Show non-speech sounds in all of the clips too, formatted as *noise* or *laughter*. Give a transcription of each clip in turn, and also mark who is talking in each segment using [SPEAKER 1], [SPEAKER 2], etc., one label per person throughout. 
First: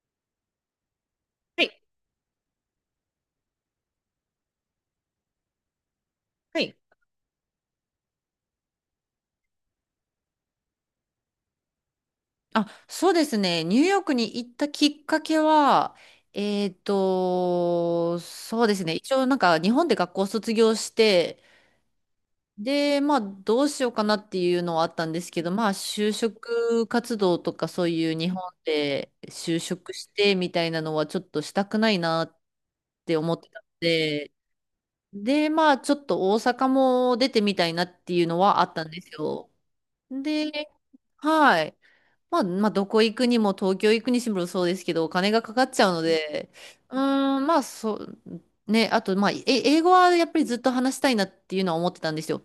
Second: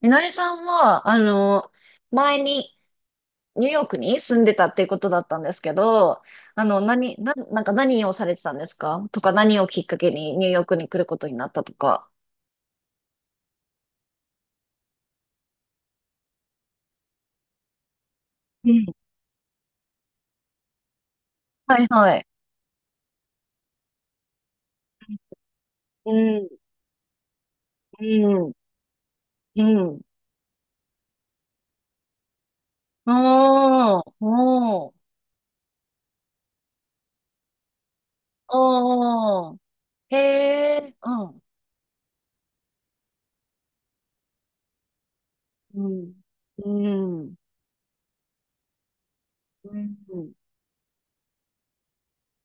[SPEAKER 1] みのりさんは、
[SPEAKER 2] はい。
[SPEAKER 1] 前にニューヨークに住んでたっていうことだったんですけど、
[SPEAKER 2] はい。
[SPEAKER 1] なんか何をされてたんですかとか何をきっかけにニューヨークに来ることになったとか。
[SPEAKER 2] あ、そうですね。ニューヨークに行ったきっかけは、そう
[SPEAKER 1] う
[SPEAKER 2] で
[SPEAKER 1] ん、
[SPEAKER 2] すね。一応なんか日本で学校卒業して、
[SPEAKER 1] はいはい。
[SPEAKER 2] で、まあどうしようかなっていうのはあったんですけど、まあ
[SPEAKER 1] う
[SPEAKER 2] 就
[SPEAKER 1] ん、
[SPEAKER 2] 職活動とかそう
[SPEAKER 1] う
[SPEAKER 2] いう日本
[SPEAKER 1] ん、
[SPEAKER 2] で就
[SPEAKER 1] う
[SPEAKER 2] 職
[SPEAKER 1] ん。
[SPEAKER 2] してみたいなのはちょっとしたくないなって思ってたの
[SPEAKER 1] おー、
[SPEAKER 2] で、
[SPEAKER 1] おー、
[SPEAKER 2] で、まあちょっと大阪も出てみたいなっていうのはあったんですよ。
[SPEAKER 1] おー。へ
[SPEAKER 2] で、
[SPEAKER 1] え、うん、
[SPEAKER 2] はい。まあ、まあ、どこ行くにも、東京行くにしろそうですけど、お金がかかっち
[SPEAKER 1] う
[SPEAKER 2] ゃうの
[SPEAKER 1] ん、
[SPEAKER 2] で、
[SPEAKER 1] うん、
[SPEAKER 2] まあ、そう、ね、あと、まあ、
[SPEAKER 1] う
[SPEAKER 2] 英語
[SPEAKER 1] ん、
[SPEAKER 2] はや
[SPEAKER 1] う
[SPEAKER 2] っぱりずっと話したいなっていうのは思ってたんですよ。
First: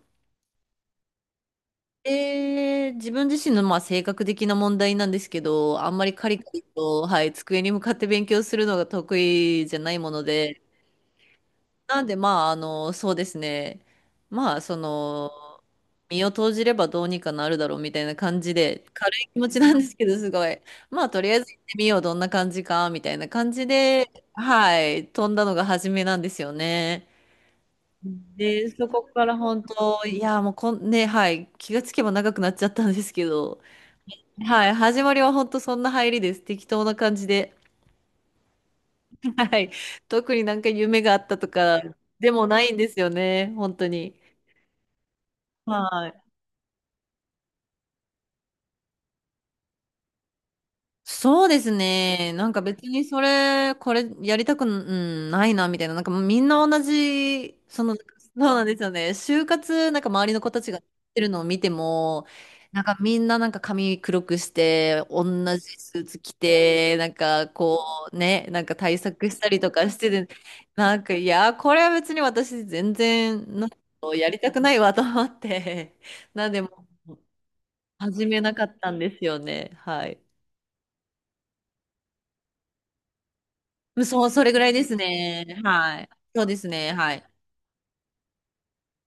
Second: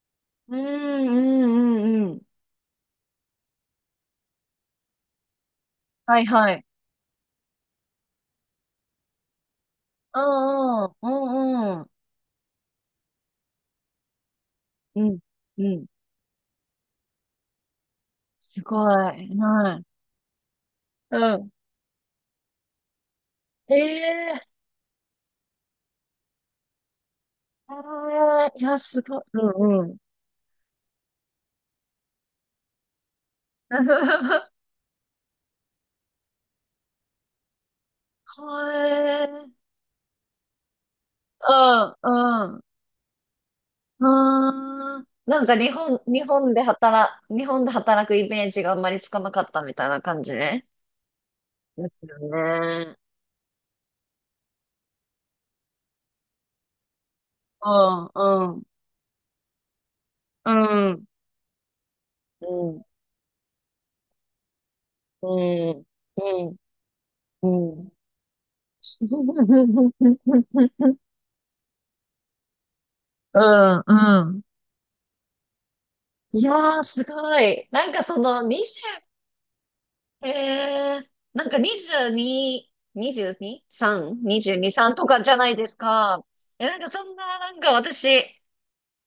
[SPEAKER 1] ん、うん、うん。うん
[SPEAKER 2] 自分自身のまあ性格的な問題なんですけど、あんまり
[SPEAKER 1] はい
[SPEAKER 2] カリカ
[SPEAKER 1] は
[SPEAKER 2] リ
[SPEAKER 1] い。
[SPEAKER 2] と、はい、机に向かって勉強するのが得意じゃないも
[SPEAKER 1] う
[SPEAKER 2] ので、
[SPEAKER 1] ん、うん、うん、
[SPEAKER 2] なんで、まあ、あの、そうですね。まあ、そ
[SPEAKER 1] うん、
[SPEAKER 2] の、
[SPEAKER 1] うん、
[SPEAKER 2] 身を投じればどうにかなるだろうみたいな感じ
[SPEAKER 1] すご
[SPEAKER 2] で、軽い
[SPEAKER 1] い。
[SPEAKER 2] 気持ちな
[SPEAKER 1] は
[SPEAKER 2] んで
[SPEAKER 1] い。
[SPEAKER 2] すけど、すごい。まあ、とりあ
[SPEAKER 1] う
[SPEAKER 2] え
[SPEAKER 1] ん。
[SPEAKER 2] ず行ってみよう、どんな感じか、みたいな感じ
[SPEAKER 1] ええ
[SPEAKER 2] で、
[SPEAKER 1] ーえ
[SPEAKER 2] はい、飛んだのが初めなんですよね。
[SPEAKER 1] ーい
[SPEAKER 2] で、
[SPEAKER 1] や、
[SPEAKER 2] そ
[SPEAKER 1] す
[SPEAKER 2] こ
[SPEAKER 1] ごい。
[SPEAKER 2] から本
[SPEAKER 1] うんうん。
[SPEAKER 2] 当、いや、もうこん、ね、はい、気がつけば長くなっちゃったんですけど、
[SPEAKER 1] *laughs*
[SPEAKER 2] はい、始まりは本当そんな入りです。適当な感じで。
[SPEAKER 1] は
[SPEAKER 2] *laughs* は
[SPEAKER 1] い。
[SPEAKER 2] い、特になんか夢があったと
[SPEAKER 1] う
[SPEAKER 2] かでも
[SPEAKER 1] ん、う
[SPEAKER 2] な
[SPEAKER 1] ん。
[SPEAKER 2] いんですよね、本当
[SPEAKER 1] う
[SPEAKER 2] に。
[SPEAKER 1] ーん。なんか
[SPEAKER 2] はい。
[SPEAKER 1] 日本で働くイメージがあんまりつかなかったみたいな感じね。
[SPEAKER 2] そうです
[SPEAKER 1] ですよ
[SPEAKER 2] ね。なんか別
[SPEAKER 1] ね。
[SPEAKER 2] にこれやりたく、ないな、みたいな。なんかもうみんな同じ、
[SPEAKER 1] う
[SPEAKER 2] そ
[SPEAKER 1] ん、
[SPEAKER 2] う
[SPEAKER 1] うん、
[SPEAKER 2] なんですよね。就活、なんか周りの
[SPEAKER 1] う
[SPEAKER 2] 子たちがやっ
[SPEAKER 1] ん、うん、
[SPEAKER 2] てるのを見ても、
[SPEAKER 1] う
[SPEAKER 2] な
[SPEAKER 1] ん、
[SPEAKER 2] んかみんななんか髪黒くして、同
[SPEAKER 1] う
[SPEAKER 2] じ
[SPEAKER 1] ん。
[SPEAKER 2] スーツ着
[SPEAKER 1] うん、
[SPEAKER 2] て、なんか
[SPEAKER 1] う
[SPEAKER 2] こ
[SPEAKER 1] ん。
[SPEAKER 2] うね、なんか対策したりとかしてて、なんかいや、これは別に私全
[SPEAKER 1] う
[SPEAKER 2] 然、なんかやり
[SPEAKER 1] ん。
[SPEAKER 2] たくないわと思って、
[SPEAKER 1] い
[SPEAKER 2] なんでも
[SPEAKER 1] やー、す
[SPEAKER 2] う
[SPEAKER 1] ごい。なんかそ
[SPEAKER 2] 始め
[SPEAKER 1] のェ5
[SPEAKER 2] なかったんですよね。はい。
[SPEAKER 1] へえ、なんか22、22、
[SPEAKER 2] うん、
[SPEAKER 1] 3、
[SPEAKER 2] そう、それぐら
[SPEAKER 1] 22、
[SPEAKER 2] いで
[SPEAKER 1] 3
[SPEAKER 2] す
[SPEAKER 1] とかじゃない
[SPEAKER 2] ね。
[SPEAKER 1] です
[SPEAKER 2] はい。
[SPEAKER 1] か。
[SPEAKER 2] そうで
[SPEAKER 1] え、
[SPEAKER 2] す
[SPEAKER 1] なんか
[SPEAKER 2] ね。
[SPEAKER 1] そ
[SPEAKER 2] は
[SPEAKER 1] ん
[SPEAKER 2] い。
[SPEAKER 1] な、なんか私、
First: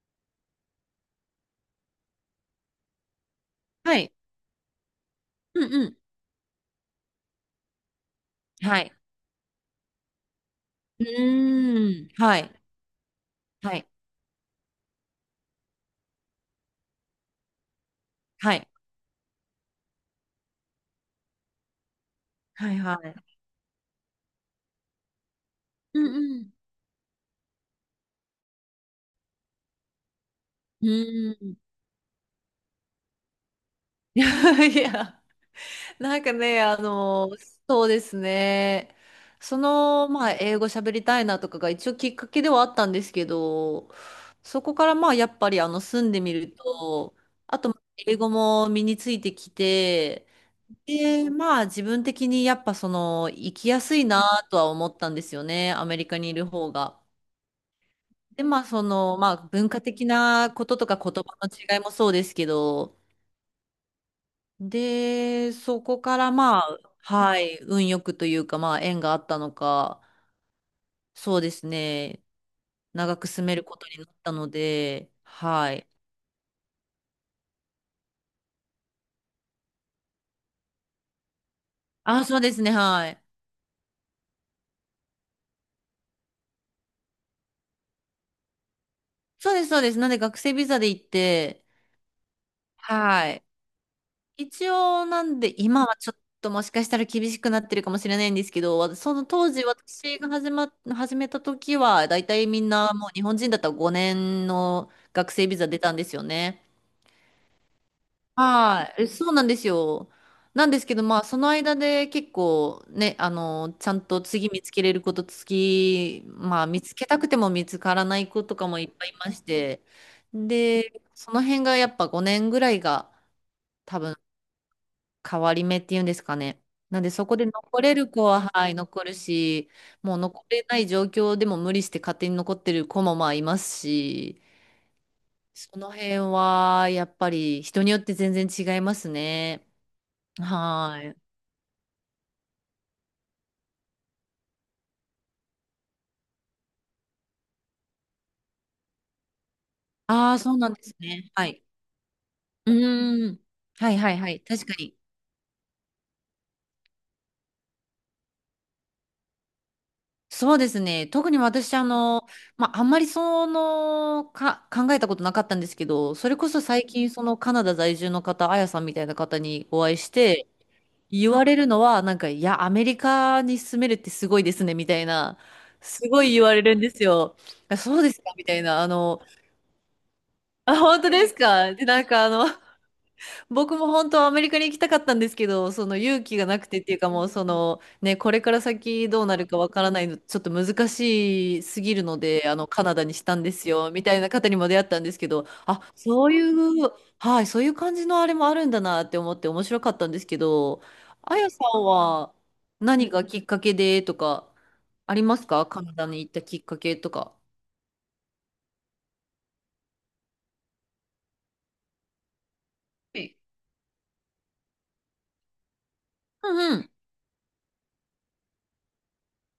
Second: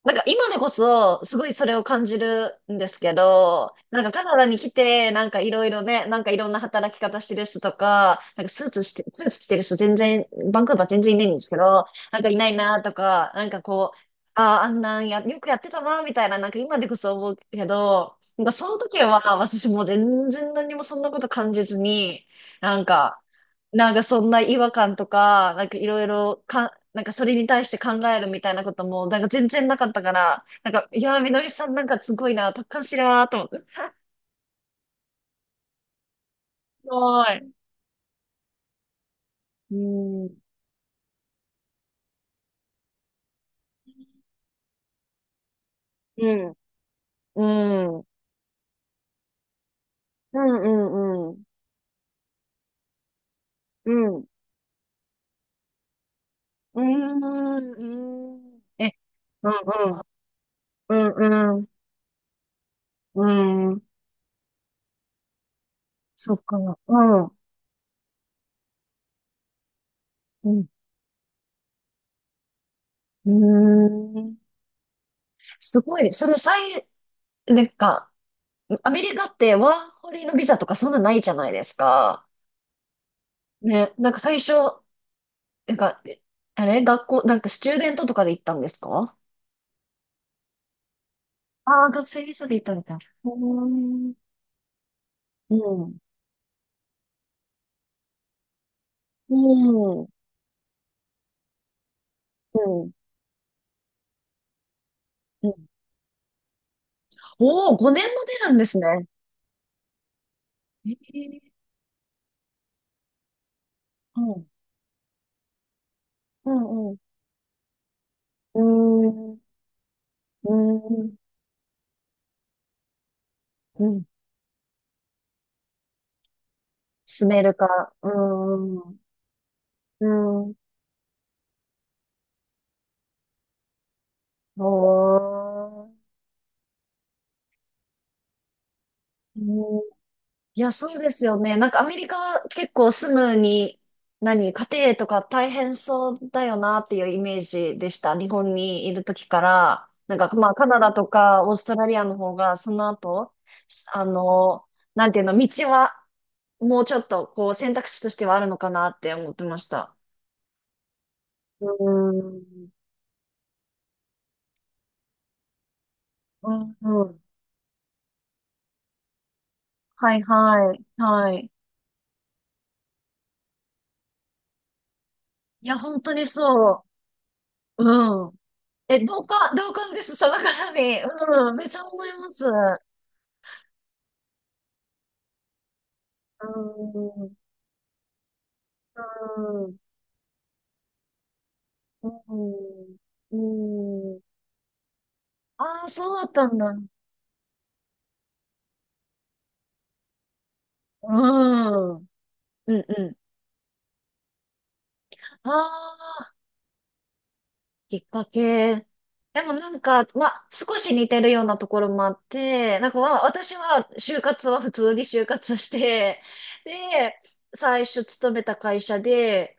[SPEAKER 1] なんか今でこそ、すごいそれを感じるんですけど、
[SPEAKER 2] は
[SPEAKER 1] なん
[SPEAKER 2] い。
[SPEAKER 1] かカナダに来て、なんかい
[SPEAKER 2] う
[SPEAKER 1] ろい
[SPEAKER 2] ん
[SPEAKER 1] ろ
[SPEAKER 2] うん。
[SPEAKER 1] ね、なんかいろんな働き方してる人とか、
[SPEAKER 2] はい。
[SPEAKER 1] スーツ着てる人全然、バンクーバー全
[SPEAKER 2] う
[SPEAKER 1] 然いないんですけど、
[SPEAKER 2] ーん。
[SPEAKER 1] なんかい
[SPEAKER 2] は
[SPEAKER 1] ない
[SPEAKER 2] い。
[SPEAKER 1] なとか、なんか
[SPEAKER 2] はい。
[SPEAKER 1] こう、ああ、あんなんや、よくやってたなみたいな、なんか今でこそ思うけど、なんか
[SPEAKER 2] は
[SPEAKER 1] そ
[SPEAKER 2] い。
[SPEAKER 1] の時は私もう全然何もそんなこと感じずに、
[SPEAKER 2] は
[SPEAKER 1] な
[SPEAKER 2] い
[SPEAKER 1] ん
[SPEAKER 2] は
[SPEAKER 1] か、
[SPEAKER 2] い。
[SPEAKER 1] なんかそんな違和感とか、なんかい
[SPEAKER 2] う
[SPEAKER 1] ろい
[SPEAKER 2] んう
[SPEAKER 1] ろ
[SPEAKER 2] ん。
[SPEAKER 1] か、なんかそれに対して考えるみたいなことも、なんか全然なかったから、なん
[SPEAKER 2] う
[SPEAKER 1] か、いやー、み
[SPEAKER 2] ー
[SPEAKER 1] のり
[SPEAKER 2] ん。
[SPEAKER 1] さんなんかすごいな、達観してるなーと思って。
[SPEAKER 2] *laughs* いやいや。*laughs* なんかね、あ
[SPEAKER 1] すご
[SPEAKER 2] の、
[SPEAKER 1] い。
[SPEAKER 2] そうですね。そ
[SPEAKER 1] う
[SPEAKER 2] の、まあ、
[SPEAKER 1] ん。
[SPEAKER 2] 英語喋りたいなとかが一応きっかけではあったんですけど、そこからまあ、やっぱりあの、住んで
[SPEAKER 1] う
[SPEAKER 2] みる
[SPEAKER 1] ん。
[SPEAKER 2] と、あと、
[SPEAKER 1] うん。
[SPEAKER 2] 英語も身についてきて、
[SPEAKER 1] うんう
[SPEAKER 2] で、
[SPEAKER 1] んうん。
[SPEAKER 2] まあ、自分的にやっぱその、生きや
[SPEAKER 1] う
[SPEAKER 2] すいな
[SPEAKER 1] ん。
[SPEAKER 2] とは思ったんですよね。アメリカにいる方
[SPEAKER 1] う
[SPEAKER 2] が。
[SPEAKER 1] ん。う
[SPEAKER 2] で、ま
[SPEAKER 1] ん。
[SPEAKER 2] あ、そ
[SPEAKER 1] え、
[SPEAKER 2] の、まあ、
[SPEAKER 1] うん
[SPEAKER 2] 文化
[SPEAKER 1] うん。
[SPEAKER 2] 的なことと
[SPEAKER 1] う
[SPEAKER 2] か言葉
[SPEAKER 1] ん
[SPEAKER 2] の
[SPEAKER 1] うん。うんえ
[SPEAKER 2] 違いもそうですけど、
[SPEAKER 1] うんうんうんうんうん
[SPEAKER 2] で、そこから
[SPEAKER 1] そっか。
[SPEAKER 2] まあ、
[SPEAKER 1] うん。
[SPEAKER 2] はい、運よくというか、まあ、縁があったのか、
[SPEAKER 1] うん。
[SPEAKER 2] そうですね、長く住める
[SPEAKER 1] う
[SPEAKER 2] ことになった
[SPEAKER 1] ん。
[SPEAKER 2] ので、は
[SPEAKER 1] す
[SPEAKER 2] い。
[SPEAKER 1] ごい。その最、なんか、アメリカってワーホリのビザとかそんなないじゃないです
[SPEAKER 2] あ、
[SPEAKER 1] か。
[SPEAKER 2] そうですね、はい。
[SPEAKER 1] ね、なんか最初、なんか、あれ学校、なんかスチューデントとかで行ったんですか
[SPEAKER 2] そうです、そうです。なんで学生ビザで行って、
[SPEAKER 1] ああー、学生ビザで行ったみたいな。う
[SPEAKER 2] はい。
[SPEAKER 1] ーん。
[SPEAKER 2] 一応、なんで、
[SPEAKER 1] う
[SPEAKER 2] 今
[SPEAKER 1] ん。
[SPEAKER 2] はちょっともしかしたら厳しくなってるかもしれないんですけど、わその
[SPEAKER 1] う
[SPEAKER 2] 当時
[SPEAKER 1] ん。うん。
[SPEAKER 2] 私が始めた時は、だいたいみんなもう日本人だったら5年の学
[SPEAKER 1] う
[SPEAKER 2] 生ビ
[SPEAKER 1] ん
[SPEAKER 2] ザ出たんですよね。
[SPEAKER 1] おおー、5年も出るんですね。
[SPEAKER 2] はい、そうなんですよ。なんです
[SPEAKER 1] え
[SPEAKER 2] けど、まあ、そ
[SPEAKER 1] え
[SPEAKER 2] の間で結構ね、あの、ちゃん
[SPEAKER 1] う
[SPEAKER 2] と
[SPEAKER 1] ん。
[SPEAKER 2] 次見つけれること、次、
[SPEAKER 1] う
[SPEAKER 2] まあ、見
[SPEAKER 1] ん。う
[SPEAKER 2] つ
[SPEAKER 1] ん。
[SPEAKER 2] けたくても見つからない子と
[SPEAKER 1] う
[SPEAKER 2] かもいっぱい
[SPEAKER 1] ー
[SPEAKER 2] いま
[SPEAKER 1] ん。
[SPEAKER 2] して、
[SPEAKER 1] う
[SPEAKER 2] で、
[SPEAKER 1] ーん。
[SPEAKER 2] その辺がやっぱ5年ぐらいが
[SPEAKER 1] う
[SPEAKER 2] 多
[SPEAKER 1] ん。
[SPEAKER 2] 分変わり目っていうんですかね。なんで、そ
[SPEAKER 1] 住
[SPEAKER 2] こ
[SPEAKER 1] め
[SPEAKER 2] で
[SPEAKER 1] るか。
[SPEAKER 2] 残れ
[SPEAKER 1] う
[SPEAKER 2] る子は、はい、
[SPEAKER 1] ーん。
[SPEAKER 2] 残るし、
[SPEAKER 1] う
[SPEAKER 2] もう残
[SPEAKER 1] ん。
[SPEAKER 2] れない状況でも無理して勝手に残ってる子もまあいますし、
[SPEAKER 1] お
[SPEAKER 2] その
[SPEAKER 1] ー。
[SPEAKER 2] 辺はやっぱり人によって全然違いますね。
[SPEAKER 1] いや、
[SPEAKER 2] は
[SPEAKER 1] そうで
[SPEAKER 2] ーい。
[SPEAKER 1] すよね。なんかアメリカは結構住むに、何、家庭とか大変そうだよなっていうイメージでした。日本にいる時から。なんか
[SPEAKER 2] ああ、
[SPEAKER 1] まあ
[SPEAKER 2] そう
[SPEAKER 1] カ
[SPEAKER 2] なん
[SPEAKER 1] ナ
[SPEAKER 2] で
[SPEAKER 1] ダ
[SPEAKER 2] す
[SPEAKER 1] と
[SPEAKER 2] ね。
[SPEAKER 1] か
[SPEAKER 2] は
[SPEAKER 1] オー
[SPEAKER 2] い。
[SPEAKER 1] ストラリアの方がそ
[SPEAKER 2] う
[SPEAKER 1] の
[SPEAKER 2] ー
[SPEAKER 1] 後、
[SPEAKER 2] ん。はい
[SPEAKER 1] あ
[SPEAKER 2] はいはい。
[SPEAKER 1] の、
[SPEAKER 2] 確かに。
[SPEAKER 1] なんていうの、道はもうちょっとこう選択肢としてはあるのかなって思ってました。
[SPEAKER 2] そうですね。特に
[SPEAKER 1] う
[SPEAKER 2] 私、あ
[SPEAKER 1] ー
[SPEAKER 2] の、ま
[SPEAKER 1] ん。
[SPEAKER 2] あ、あんまりその、考えたことなかったんですけど、それこ
[SPEAKER 1] う
[SPEAKER 2] そ
[SPEAKER 1] ん
[SPEAKER 2] 最
[SPEAKER 1] う
[SPEAKER 2] 近、そ
[SPEAKER 1] ん。
[SPEAKER 2] のカナダ在住の方、あやさんみたいな方にお会いし
[SPEAKER 1] はい
[SPEAKER 2] て、
[SPEAKER 1] はい。
[SPEAKER 2] 言
[SPEAKER 1] は
[SPEAKER 2] わ
[SPEAKER 1] い。
[SPEAKER 2] れるのは、なんか、いや、アメリカに住めるってすごいですね、みたいな、
[SPEAKER 1] いや、本
[SPEAKER 2] す
[SPEAKER 1] 当
[SPEAKER 2] ご
[SPEAKER 1] に
[SPEAKER 2] い言われるん
[SPEAKER 1] そ
[SPEAKER 2] ですよ。あ、
[SPEAKER 1] う。
[SPEAKER 2] そうです
[SPEAKER 1] う
[SPEAKER 2] か、
[SPEAKER 1] ん。
[SPEAKER 2] みたいな、あ
[SPEAKER 1] え、
[SPEAKER 2] の、
[SPEAKER 1] 同感です。その方
[SPEAKER 2] あ、本
[SPEAKER 1] に。
[SPEAKER 2] 当です
[SPEAKER 1] うん。めっ
[SPEAKER 2] か。
[SPEAKER 1] ちゃ
[SPEAKER 2] で、な
[SPEAKER 1] 思
[SPEAKER 2] ん
[SPEAKER 1] い
[SPEAKER 2] か、
[SPEAKER 1] ま
[SPEAKER 2] あ
[SPEAKER 1] す。
[SPEAKER 2] の、僕も本当はアメリカに行きたかったんですけど、その勇気が
[SPEAKER 1] あ
[SPEAKER 2] なくてっていうか、も
[SPEAKER 1] ー
[SPEAKER 2] うそのね、これから
[SPEAKER 1] あ
[SPEAKER 2] 先どうなるかわ
[SPEAKER 1] ー
[SPEAKER 2] からないの、ちょっと難しすぎるので、あのカ
[SPEAKER 1] う
[SPEAKER 2] ナダにした
[SPEAKER 1] ん、
[SPEAKER 2] んですよ、み
[SPEAKER 1] う
[SPEAKER 2] た
[SPEAKER 1] ん。
[SPEAKER 2] いな方にも出会ったんですけど、
[SPEAKER 1] ああ、
[SPEAKER 2] あ、
[SPEAKER 1] そうだ
[SPEAKER 2] そ
[SPEAKER 1] っ
[SPEAKER 2] うい
[SPEAKER 1] たんだ。
[SPEAKER 2] う、はい、そういう感じのあれもあるんだなって思って面白かったんですけど、
[SPEAKER 1] う
[SPEAKER 2] あやさん
[SPEAKER 1] ん。うん、
[SPEAKER 2] は
[SPEAKER 1] う
[SPEAKER 2] 何
[SPEAKER 1] ん。
[SPEAKER 2] がきっかけでとかありますか、カナダに
[SPEAKER 1] あ
[SPEAKER 2] 行ったきっかけとか。
[SPEAKER 1] きっかけ。でもなんか、まあ、少し似てるようなところもあって、なんかま
[SPEAKER 2] は
[SPEAKER 1] あ、
[SPEAKER 2] い。
[SPEAKER 1] 私は就活は普通に就活して、
[SPEAKER 2] うんうん。
[SPEAKER 1] で、最初勤めた会社で、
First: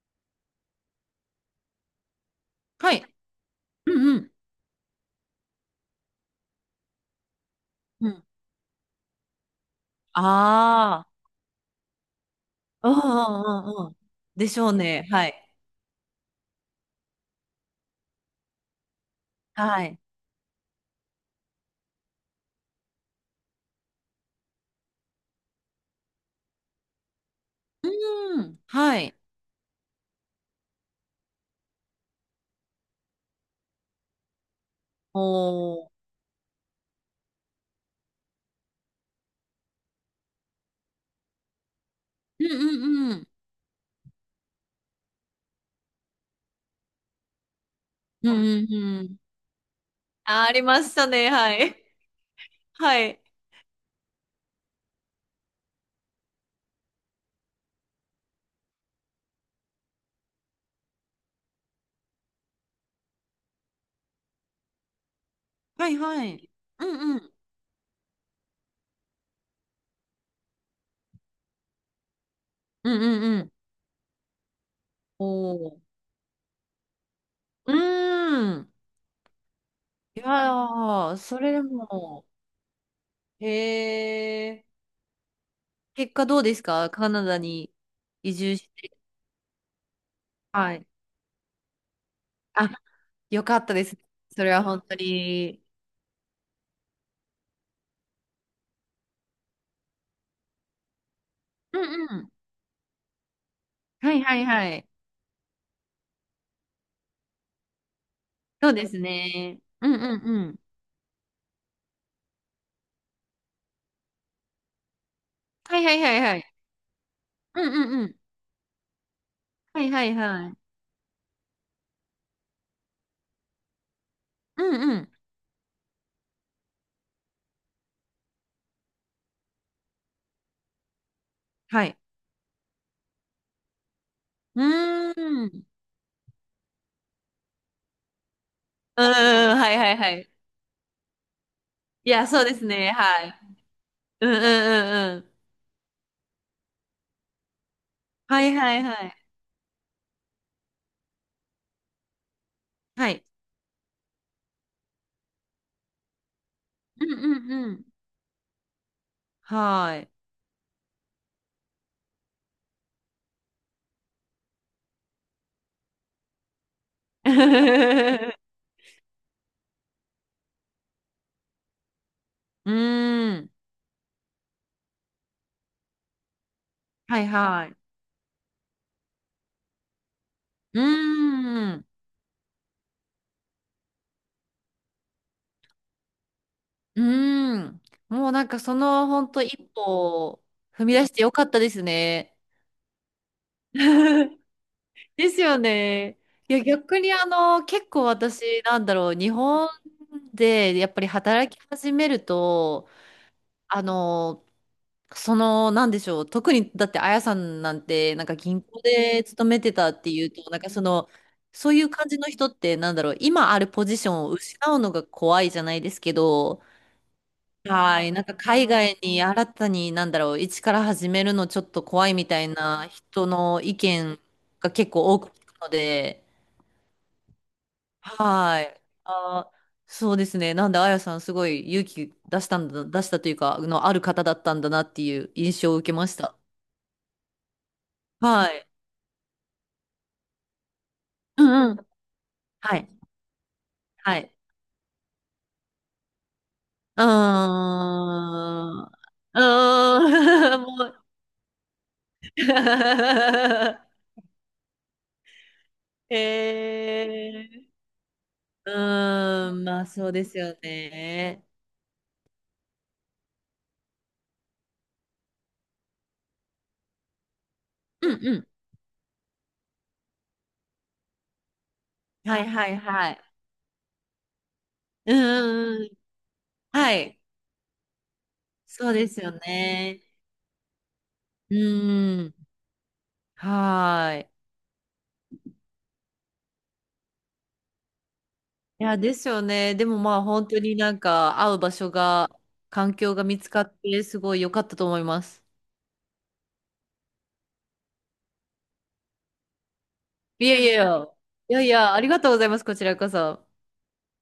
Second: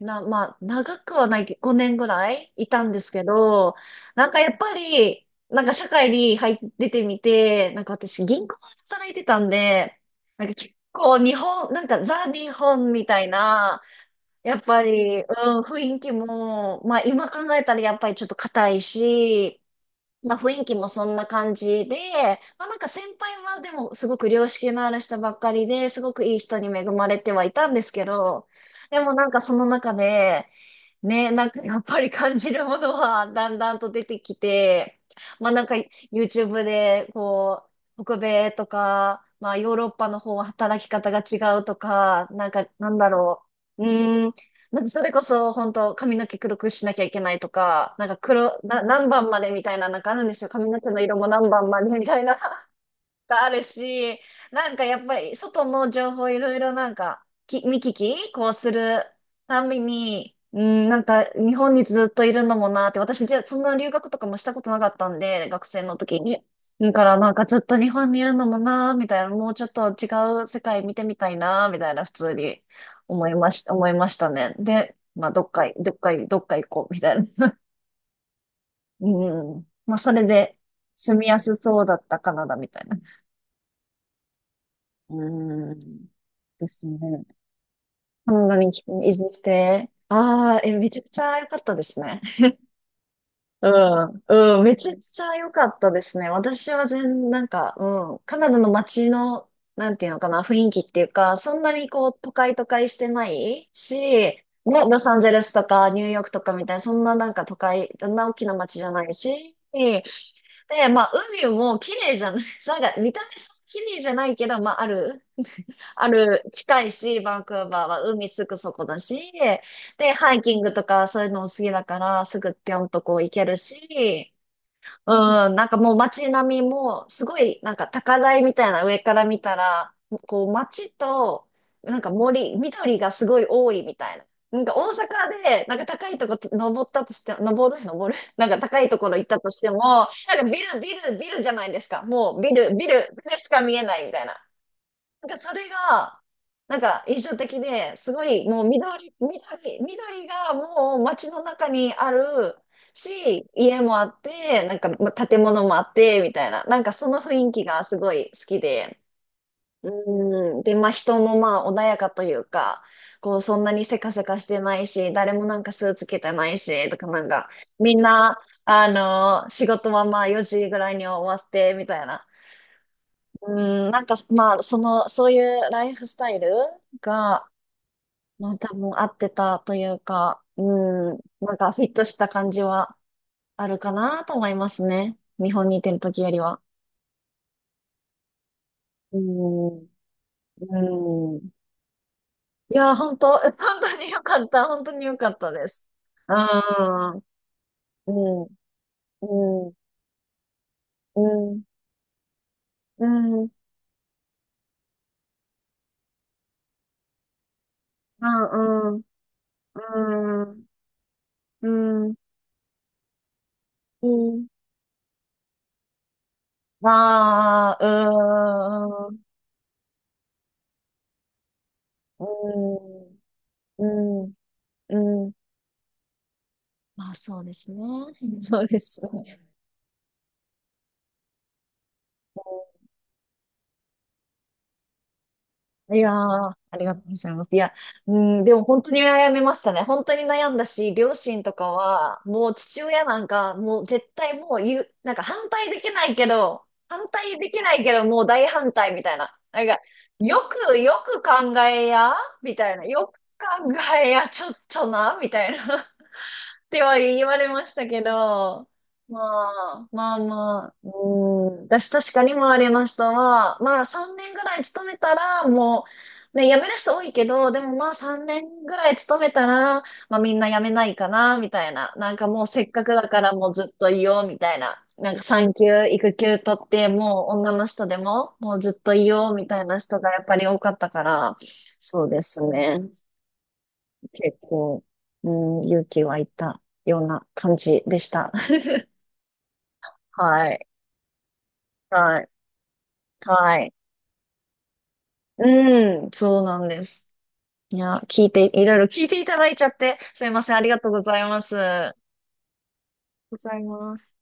[SPEAKER 1] まあ、長くはないけど、5年ぐらいいたん
[SPEAKER 2] は
[SPEAKER 1] で
[SPEAKER 2] い。
[SPEAKER 1] すけど、
[SPEAKER 2] うんう
[SPEAKER 1] なん
[SPEAKER 2] ん。
[SPEAKER 1] かやっぱり、なんか社会に入って出てみて、なんか
[SPEAKER 2] うん。
[SPEAKER 1] 私銀行で働いてたんで、なんか結
[SPEAKER 2] あ
[SPEAKER 1] 構
[SPEAKER 2] あ。
[SPEAKER 1] なんかザ・日
[SPEAKER 2] う
[SPEAKER 1] 本
[SPEAKER 2] んう
[SPEAKER 1] みたい
[SPEAKER 2] ん
[SPEAKER 1] な、
[SPEAKER 2] うんうん。で
[SPEAKER 1] や
[SPEAKER 2] し
[SPEAKER 1] っ
[SPEAKER 2] ょう
[SPEAKER 1] ぱ
[SPEAKER 2] ね。
[SPEAKER 1] り、う
[SPEAKER 2] はい。
[SPEAKER 1] ん、雰囲気も、まあ今考えたらやっぱりちょっと硬いし、
[SPEAKER 2] はい。
[SPEAKER 1] まあ雰囲気もそんな感じで、まあなんか先輩はでもすごく良識のある人ばっかりで、すごくいい人に恵まれてはいたんですけ
[SPEAKER 2] う
[SPEAKER 1] ど、
[SPEAKER 2] ん。は
[SPEAKER 1] でも
[SPEAKER 2] い。
[SPEAKER 1] なんかその中で、ね、なんかやっぱり感じるものはだんだんと出てきて、まあなんか
[SPEAKER 2] おー。
[SPEAKER 1] YouTube でこう、北米とか、まあヨーロッパの方は働き方が違うとか、
[SPEAKER 2] うん
[SPEAKER 1] なんかなんだ
[SPEAKER 2] うんうん。
[SPEAKER 1] ろう、うーん、なんかそれこそ本当髪の毛黒くしなきゃいけないとか、なんか
[SPEAKER 2] うんうんう
[SPEAKER 1] 何
[SPEAKER 2] ん。
[SPEAKER 1] 番までみたいななんかあるんです
[SPEAKER 2] あ、
[SPEAKER 1] よ。
[SPEAKER 2] あり
[SPEAKER 1] 髪の
[SPEAKER 2] ま
[SPEAKER 1] 毛
[SPEAKER 2] し
[SPEAKER 1] の
[SPEAKER 2] た
[SPEAKER 1] 色も
[SPEAKER 2] ね。
[SPEAKER 1] 何
[SPEAKER 2] は
[SPEAKER 1] 番
[SPEAKER 2] い。
[SPEAKER 1] までみたいな。
[SPEAKER 2] はい。
[SPEAKER 1] があるし、なんかやっぱり外の情報いろいろなんか見聞きこうするたんびに、うん、なんか日本にずっといるのもなって、私じゃそんな留学とかもしたことなかったんで、学生
[SPEAKER 2] は
[SPEAKER 1] の
[SPEAKER 2] い
[SPEAKER 1] 時
[SPEAKER 2] は
[SPEAKER 1] に。
[SPEAKER 2] い。う
[SPEAKER 1] だか
[SPEAKER 2] んう
[SPEAKER 1] ら
[SPEAKER 2] ん。
[SPEAKER 1] なんかずっと日本にいるのもなみたいな、もうちょっと違う世界見てみたいなみたいな普通に
[SPEAKER 2] うんうんうん。
[SPEAKER 1] 思いましたね。で、まあ
[SPEAKER 2] おー。
[SPEAKER 1] どっか行こうみたいな。*laughs*
[SPEAKER 2] うーん。
[SPEAKER 1] うん。まあそ
[SPEAKER 2] い
[SPEAKER 1] れ
[SPEAKER 2] や
[SPEAKER 1] で
[SPEAKER 2] ー、
[SPEAKER 1] 住みや
[SPEAKER 2] それ
[SPEAKER 1] す
[SPEAKER 2] で
[SPEAKER 1] そうだった
[SPEAKER 2] も、
[SPEAKER 1] カナダみたいな。
[SPEAKER 2] へえ。
[SPEAKER 1] うーん。
[SPEAKER 2] 結果どうです
[SPEAKER 1] です
[SPEAKER 2] か
[SPEAKER 1] ね。
[SPEAKER 2] カナダに
[SPEAKER 1] カ
[SPEAKER 2] 移
[SPEAKER 1] ナダ
[SPEAKER 2] 住し
[SPEAKER 1] に
[SPEAKER 2] て。
[SPEAKER 1] 移住して、ああ、
[SPEAKER 2] はい。
[SPEAKER 1] めちゃくちゃ良かったですね。
[SPEAKER 2] あ、よかっ
[SPEAKER 1] う
[SPEAKER 2] たです。
[SPEAKER 1] ん、
[SPEAKER 2] それ
[SPEAKER 1] う
[SPEAKER 2] は
[SPEAKER 1] ん、め
[SPEAKER 2] 本
[SPEAKER 1] ちゃ
[SPEAKER 2] 当
[SPEAKER 1] くちゃ良
[SPEAKER 2] に。
[SPEAKER 1] かったですね。私はなんか、うん、カナダの街の、なんていうのかな、雰囲気っていうか、そんな
[SPEAKER 2] う
[SPEAKER 1] にこ
[SPEAKER 2] ん
[SPEAKER 1] う、
[SPEAKER 2] うん。
[SPEAKER 1] 都会都会してないし、
[SPEAKER 2] はいは
[SPEAKER 1] ね、
[SPEAKER 2] いはい。
[SPEAKER 1] ロサンゼルスとかニューヨークとかみたいな、そんななんか都会、そんな大きな
[SPEAKER 2] そう
[SPEAKER 1] 街じ
[SPEAKER 2] で
[SPEAKER 1] ゃ
[SPEAKER 2] す
[SPEAKER 1] ないし、
[SPEAKER 2] ね。うんう
[SPEAKER 1] で、
[SPEAKER 2] んうん。
[SPEAKER 1] まあ、海も綺麗じゃない、*laughs* なんか見た目そんな綺麗じゃないけど、まあ、ある
[SPEAKER 2] はいはい
[SPEAKER 1] あ
[SPEAKER 2] はいは
[SPEAKER 1] る、
[SPEAKER 2] い。
[SPEAKER 1] 近いし、バンク
[SPEAKER 2] う
[SPEAKER 1] ー
[SPEAKER 2] ん
[SPEAKER 1] バ
[SPEAKER 2] う
[SPEAKER 1] ー
[SPEAKER 2] ん
[SPEAKER 1] は
[SPEAKER 2] うん。
[SPEAKER 1] 海すぐそこだし、
[SPEAKER 2] はいは
[SPEAKER 1] で、
[SPEAKER 2] い
[SPEAKER 1] ハイ
[SPEAKER 2] は
[SPEAKER 1] キ
[SPEAKER 2] い。
[SPEAKER 1] ングとかそういうのも好きだから、すぐぴょんとこう行けるし、
[SPEAKER 2] うんう
[SPEAKER 1] う
[SPEAKER 2] ん。
[SPEAKER 1] ん、なんかもう街並みも、すごいなんか高台みたいな上から見たら、こう街と、
[SPEAKER 2] は
[SPEAKER 1] な
[SPEAKER 2] い。
[SPEAKER 1] んか森、緑がすごい多いみたいな。な
[SPEAKER 2] う
[SPEAKER 1] んか大
[SPEAKER 2] ーん。
[SPEAKER 1] 阪
[SPEAKER 2] うん
[SPEAKER 1] で、なんか高いとこ登ったとして、登る、登る、なんか高いと
[SPEAKER 2] うん。
[SPEAKER 1] ころ行ったとして
[SPEAKER 2] は
[SPEAKER 1] も、
[SPEAKER 2] いはい
[SPEAKER 1] な
[SPEAKER 2] はい。
[SPEAKER 1] んかビル、ビル、ビルじゃないですか。
[SPEAKER 2] いや、
[SPEAKER 1] もう
[SPEAKER 2] そう
[SPEAKER 1] ビ
[SPEAKER 2] です
[SPEAKER 1] ル、ビ
[SPEAKER 2] ね。
[SPEAKER 1] ル、
[SPEAKER 2] は
[SPEAKER 1] ビ
[SPEAKER 2] い。
[SPEAKER 1] ルしか見えないみたい
[SPEAKER 2] うん
[SPEAKER 1] な。
[SPEAKER 2] うんうんう
[SPEAKER 1] な
[SPEAKER 2] ん。
[SPEAKER 1] んかそれが、なんか印象的で、すご
[SPEAKER 2] は
[SPEAKER 1] い
[SPEAKER 2] い
[SPEAKER 1] もう
[SPEAKER 2] はいは
[SPEAKER 1] 緑、
[SPEAKER 2] い。
[SPEAKER 1] 緑、緑がもう街の中にある
[SPEAKER 2] はい。
[SPEAKER 1] し、家もあって、なんか建物もあって、みたいな、なんか
[SPEAKER 2] う
[SPEAKER 1] そ
[SPEAKER 2] ん
[SPEAKER 1] の
[SPEAKER 2] う
[SPEAKER 1] 雰囲
[SPEAKER 2] ん
[SPEAKER 1] 気
[SPEAKER 2] う
[SPEAKER 1] が
[SPEAKER 2] ん。
[SPEAKER 1] すごい好きで、
[SPEAKER 2] はい。
[SPEAKER 1] うん、で、まあ人もまあ穏やかというか、こうそんなにせかせかしてないし、誰もなんかスーツ着てないし、とかなんか、みん
[SPEAKER 2] *laughs*
[SPEAKER 1] な、仕事はまあ4時ぐらいに終わって、みたいな。
[SPEAKER 2] うーん。
[SPEAKER 1] うん、なんか、まあ、そういうライフスタイル
[SPEAKER 2] はい
[SPEAKER 1] が、
[SPEAKER 2] はい。
[SPEAKER 1] まあ、多分合ってたというか、
[SPEAKER 2] う
[SPEAKER 1] うん、なんか
[SPEAKER 2] ー
[SPEAKER 1] フ
[SPEAKER 2] ん。
[SPEAKER 1] ィットした感じはあるかなと思いますね。日本にいてる時よりは。
[SPEAKER 2] うーん。もうなんかその
[SPEAKER 1] う
[SPEAKER 2] 本当一歩
[SPEAKER 1] ん、
[SPEAKER 2] を踏み出してよ
[SPEAKER 1] う
[SPEAKER 2] か
[SPEAKER 1] ん。
[SPEAKER 2] ったですね。
[SPEAKER 1] いや、本当、*laughs* 本当に良
[SPEAKER 2] *laughs*
[SPEAKER 1] かった。本当に良か
[SPEAKER 2] で
[SPEAKER 1] っ
[SPEAKER 2] す
[SPEAKER 1] た
[SPEAKER 2] よ
[SPEAKER 1] です。
[SPEAKER 2] ね。
[SPEAKER 1] う
[SPEAKER 2] いや、逆に
[SPEAKER 1] ん、
[SPEAKER 2] あの、結構
[SPEAKER 1] うん、
[SPEAKER 2] 私、なんだろう、日本
[SPEAKER 1] うん、
[SPEAKER 2] でやっぱり
[SPEAKER 1] う
[SPEAKER 2] 働き
[SPEAKER 1] ん、
[SPEAKER 2] 始めると、
[SPEAKER 1] うん、う
[SPEAKER 2] あの、その、なんでしょう、特にだって、あやさんなんて、な
[SPEAKER 1] ん、
[SPEAKER 2] んか銀行
[SPEAKER 1] うん、
[SPEAKER 2] で勤めてたっていうと、
[SPEAKER 1] う
[SPEAKER 2] なんかその、そういう
[SPEAKER 1] ん、う
[SPEAKER 2] 感
[SPEAKER 1] ん、
[SPEAKER 2] じの人って、なんだろう、今あるポジションを失うのが怖いじゃないですけど、
[SPEAKER 1] あ
[SPEAKER 2] はい、なんか海外
[SPEAKER 1] あ、うーん、
[SPEAKER 2] に新たに、なんだろう、一から始めるのちょっと怖い
[SPEAKER 1] う
[SPEAKER 2] みたいな
[SPEAKER 1] ーん。
[SPEAKER 2] 人の意
[SPEAKER 1] う
[SPEAKER 2] 見
[SPEAKER 1] ん、
[SPEAKER 2] が結構多
[SPEAKER 1] う
[SPEAKER 2] く聞
[SPEAKER 1] ん。
[SPEAKER 2] くので、
[SPEAKER 1] まあそうですね。うんそ
[SPEAKER 2] は
[SPEAKER 1] うで
[SPEAKER 2] い。
[SPEAKER 1] すね。
[SPEAKER 2] あー、そうですね。なんで、あやさん、すごい勇気
[SPEAKER 1] う
[SPEAKER 2] 出したんだ、
[SPEAKER 1] ん
[SPEAKER 2] 出したというか、あの、ある方だったんだなっていう印象を受け
[SPEAKER 1] い
[SPEAKER 2] ま
[SPEAKER 1] やー、
[SPEAKER 2] した。
[SPEAKER 1] ありがとうございます。いや、うん、
[SPEAKER 2] は
[SPEAKER 1] でも
[SPEAKER 2] い。
[SPEAKER 1] 本当に悩みましたね。本当に悩んだし、両親
[SPEAKER 2] う
[SPEAKER 1] と
[SPEAKER 2] ん
[SPEAKER 1] か
[SPEAKER 2] うん。
[SPEAKER 1] は、もう
[SPEAKER 2] は
[SPEAKER 1] 父
[SPEAKER 2] い。
[SPEAKER 1] 親なんか、もう絶
[SPEAKER 2] はい。
[SPEAKER 1] 対もう言う、なんか反対できないけど、
[SPEAKER 2] うー
[SPEAKER 1] 反対できないけど、もう大反
[SPEAKER 2] ん。う
[SPEAKER 1] 対みたいな。なんか、
[SPEAKER 2] ーん。*laughs* も
[SPEAKER 1] よ
[SPEAKER 2] う。
[SPEAKER 1] く考えや、みたいな。よく考
[SPEAKER 2] *laughs*
[SPEAKER 1] えや、ちょっとな、みたいな。ては言われま
[SPEAKER 2] え
[SPEAKER 1] したけど、
[SPEAKER 2] ー。う
[SPEAKER 1] ま
[SPEAKER 2] ーん。まあ、
[SPEAKER 1] あ、
[SPEAKER 2] そう
[SPEAKER 1] まあ
[SPEAKER 2] ですよ
[SPEAKER 1] まあ、
[SPEAKER 2] ね。
[SPEAKER 1] うん、私確かに周りの人は、まあ3年ぐらい勤めたら、もう、ね、辞める人多いけど、でもまあ
[SPEAKER 2] う
[SPEAKER 1] 3
[SPEAKER 2] んうん。
[SPEAKER 1] 年ぐらい勤めたら、まあみんな辞めないかな、みたいな。なんか
[SPEAKER 2] は
[SPEAKER 1] もう
[SPEAKER 2] い
[SPEAKER 1] せ
[SPEAKER 2] は
[SPEAKER 1] っ
[SPEAKER 2] い
[SPEAKER 1] かくだ
[SPEAKER 2] は
[SPEAKER 1] か
[SPEAKER 2] い。
[SPEAKER 1] らもうずっといよう、みたいな。な
[SPEAKER 2] う
[SPEAKER 1] ん
[SPEAKER 2] ん
[SPEAKER 1] か産
[SPEAKER 2] うんう
[SPEAKER 1] 休、
[SPEAKER 2] ん。
[SPEAKER 1] 育休取って、
[SPEAKER 2] はい。
[SPEAKER 1] もう女の人でも、もうずっ
[SPEAKER 2] そ
[SPEAKER 1] と
[SPEAKER 2] う
[SPEAKER 1] い
[SPEAKER 2] です
[SPEAKER 1] よ
[SPEAKER 2] よ
[SPEAKER 1] う、みたいな人
[SPEAKER 2] ね。
[SPEAKER 1] がやっぱり多かったから、
[SPEAKER 2] う
[SPEAKER 1] そうで
[SPEAKER 2] ーん。
[SPEAKER 1] すね。
[SPEAKER 2] はーい。
[SPEAKER 1] 結構、うん、勇気湧いたような感じでした。*laughs*
[SPEAKER 2] いや、ですよね。でもまあ本
[SPEAKER 1] は
[SPEAKER 2] 当
[SPEAKER 1] い。
[SPEAKER 2] になんか会う場所
[SPEAKER 1] はい。
[SPEAKER 2] が、環境が見つ
[SPEAKER 1] は
[SPEAKER 2] か
[SPEAKER 1] い。
[SPEAKER 2] ってすごい良かったと思います。
[SPEAKER 1] うん、そうなんです。いや、聞いて、いろいろ聞いていただいちゃって、すいま
[SPEAKER 2] い
[SPEAKER 1] せ
[SPEAKER 2] や
[SPEAKER 1] ん。あ
[SPEAKER 2] い
[SPEAKER 1] り
[SPEAKER 2] やい
[SPEAKER 1] がとうご
[SPEAKER 2] や、
[SPEAKER 1] ざいま
[SPEAKER 2] いやいや、
[SPEAKER 1] す。
[SPEAKER 2] ありがとうございます。こちらこ
[SPEAKER 1] ご
[SPEAKER 2] そ。
[SPEAKER 1] ざいます。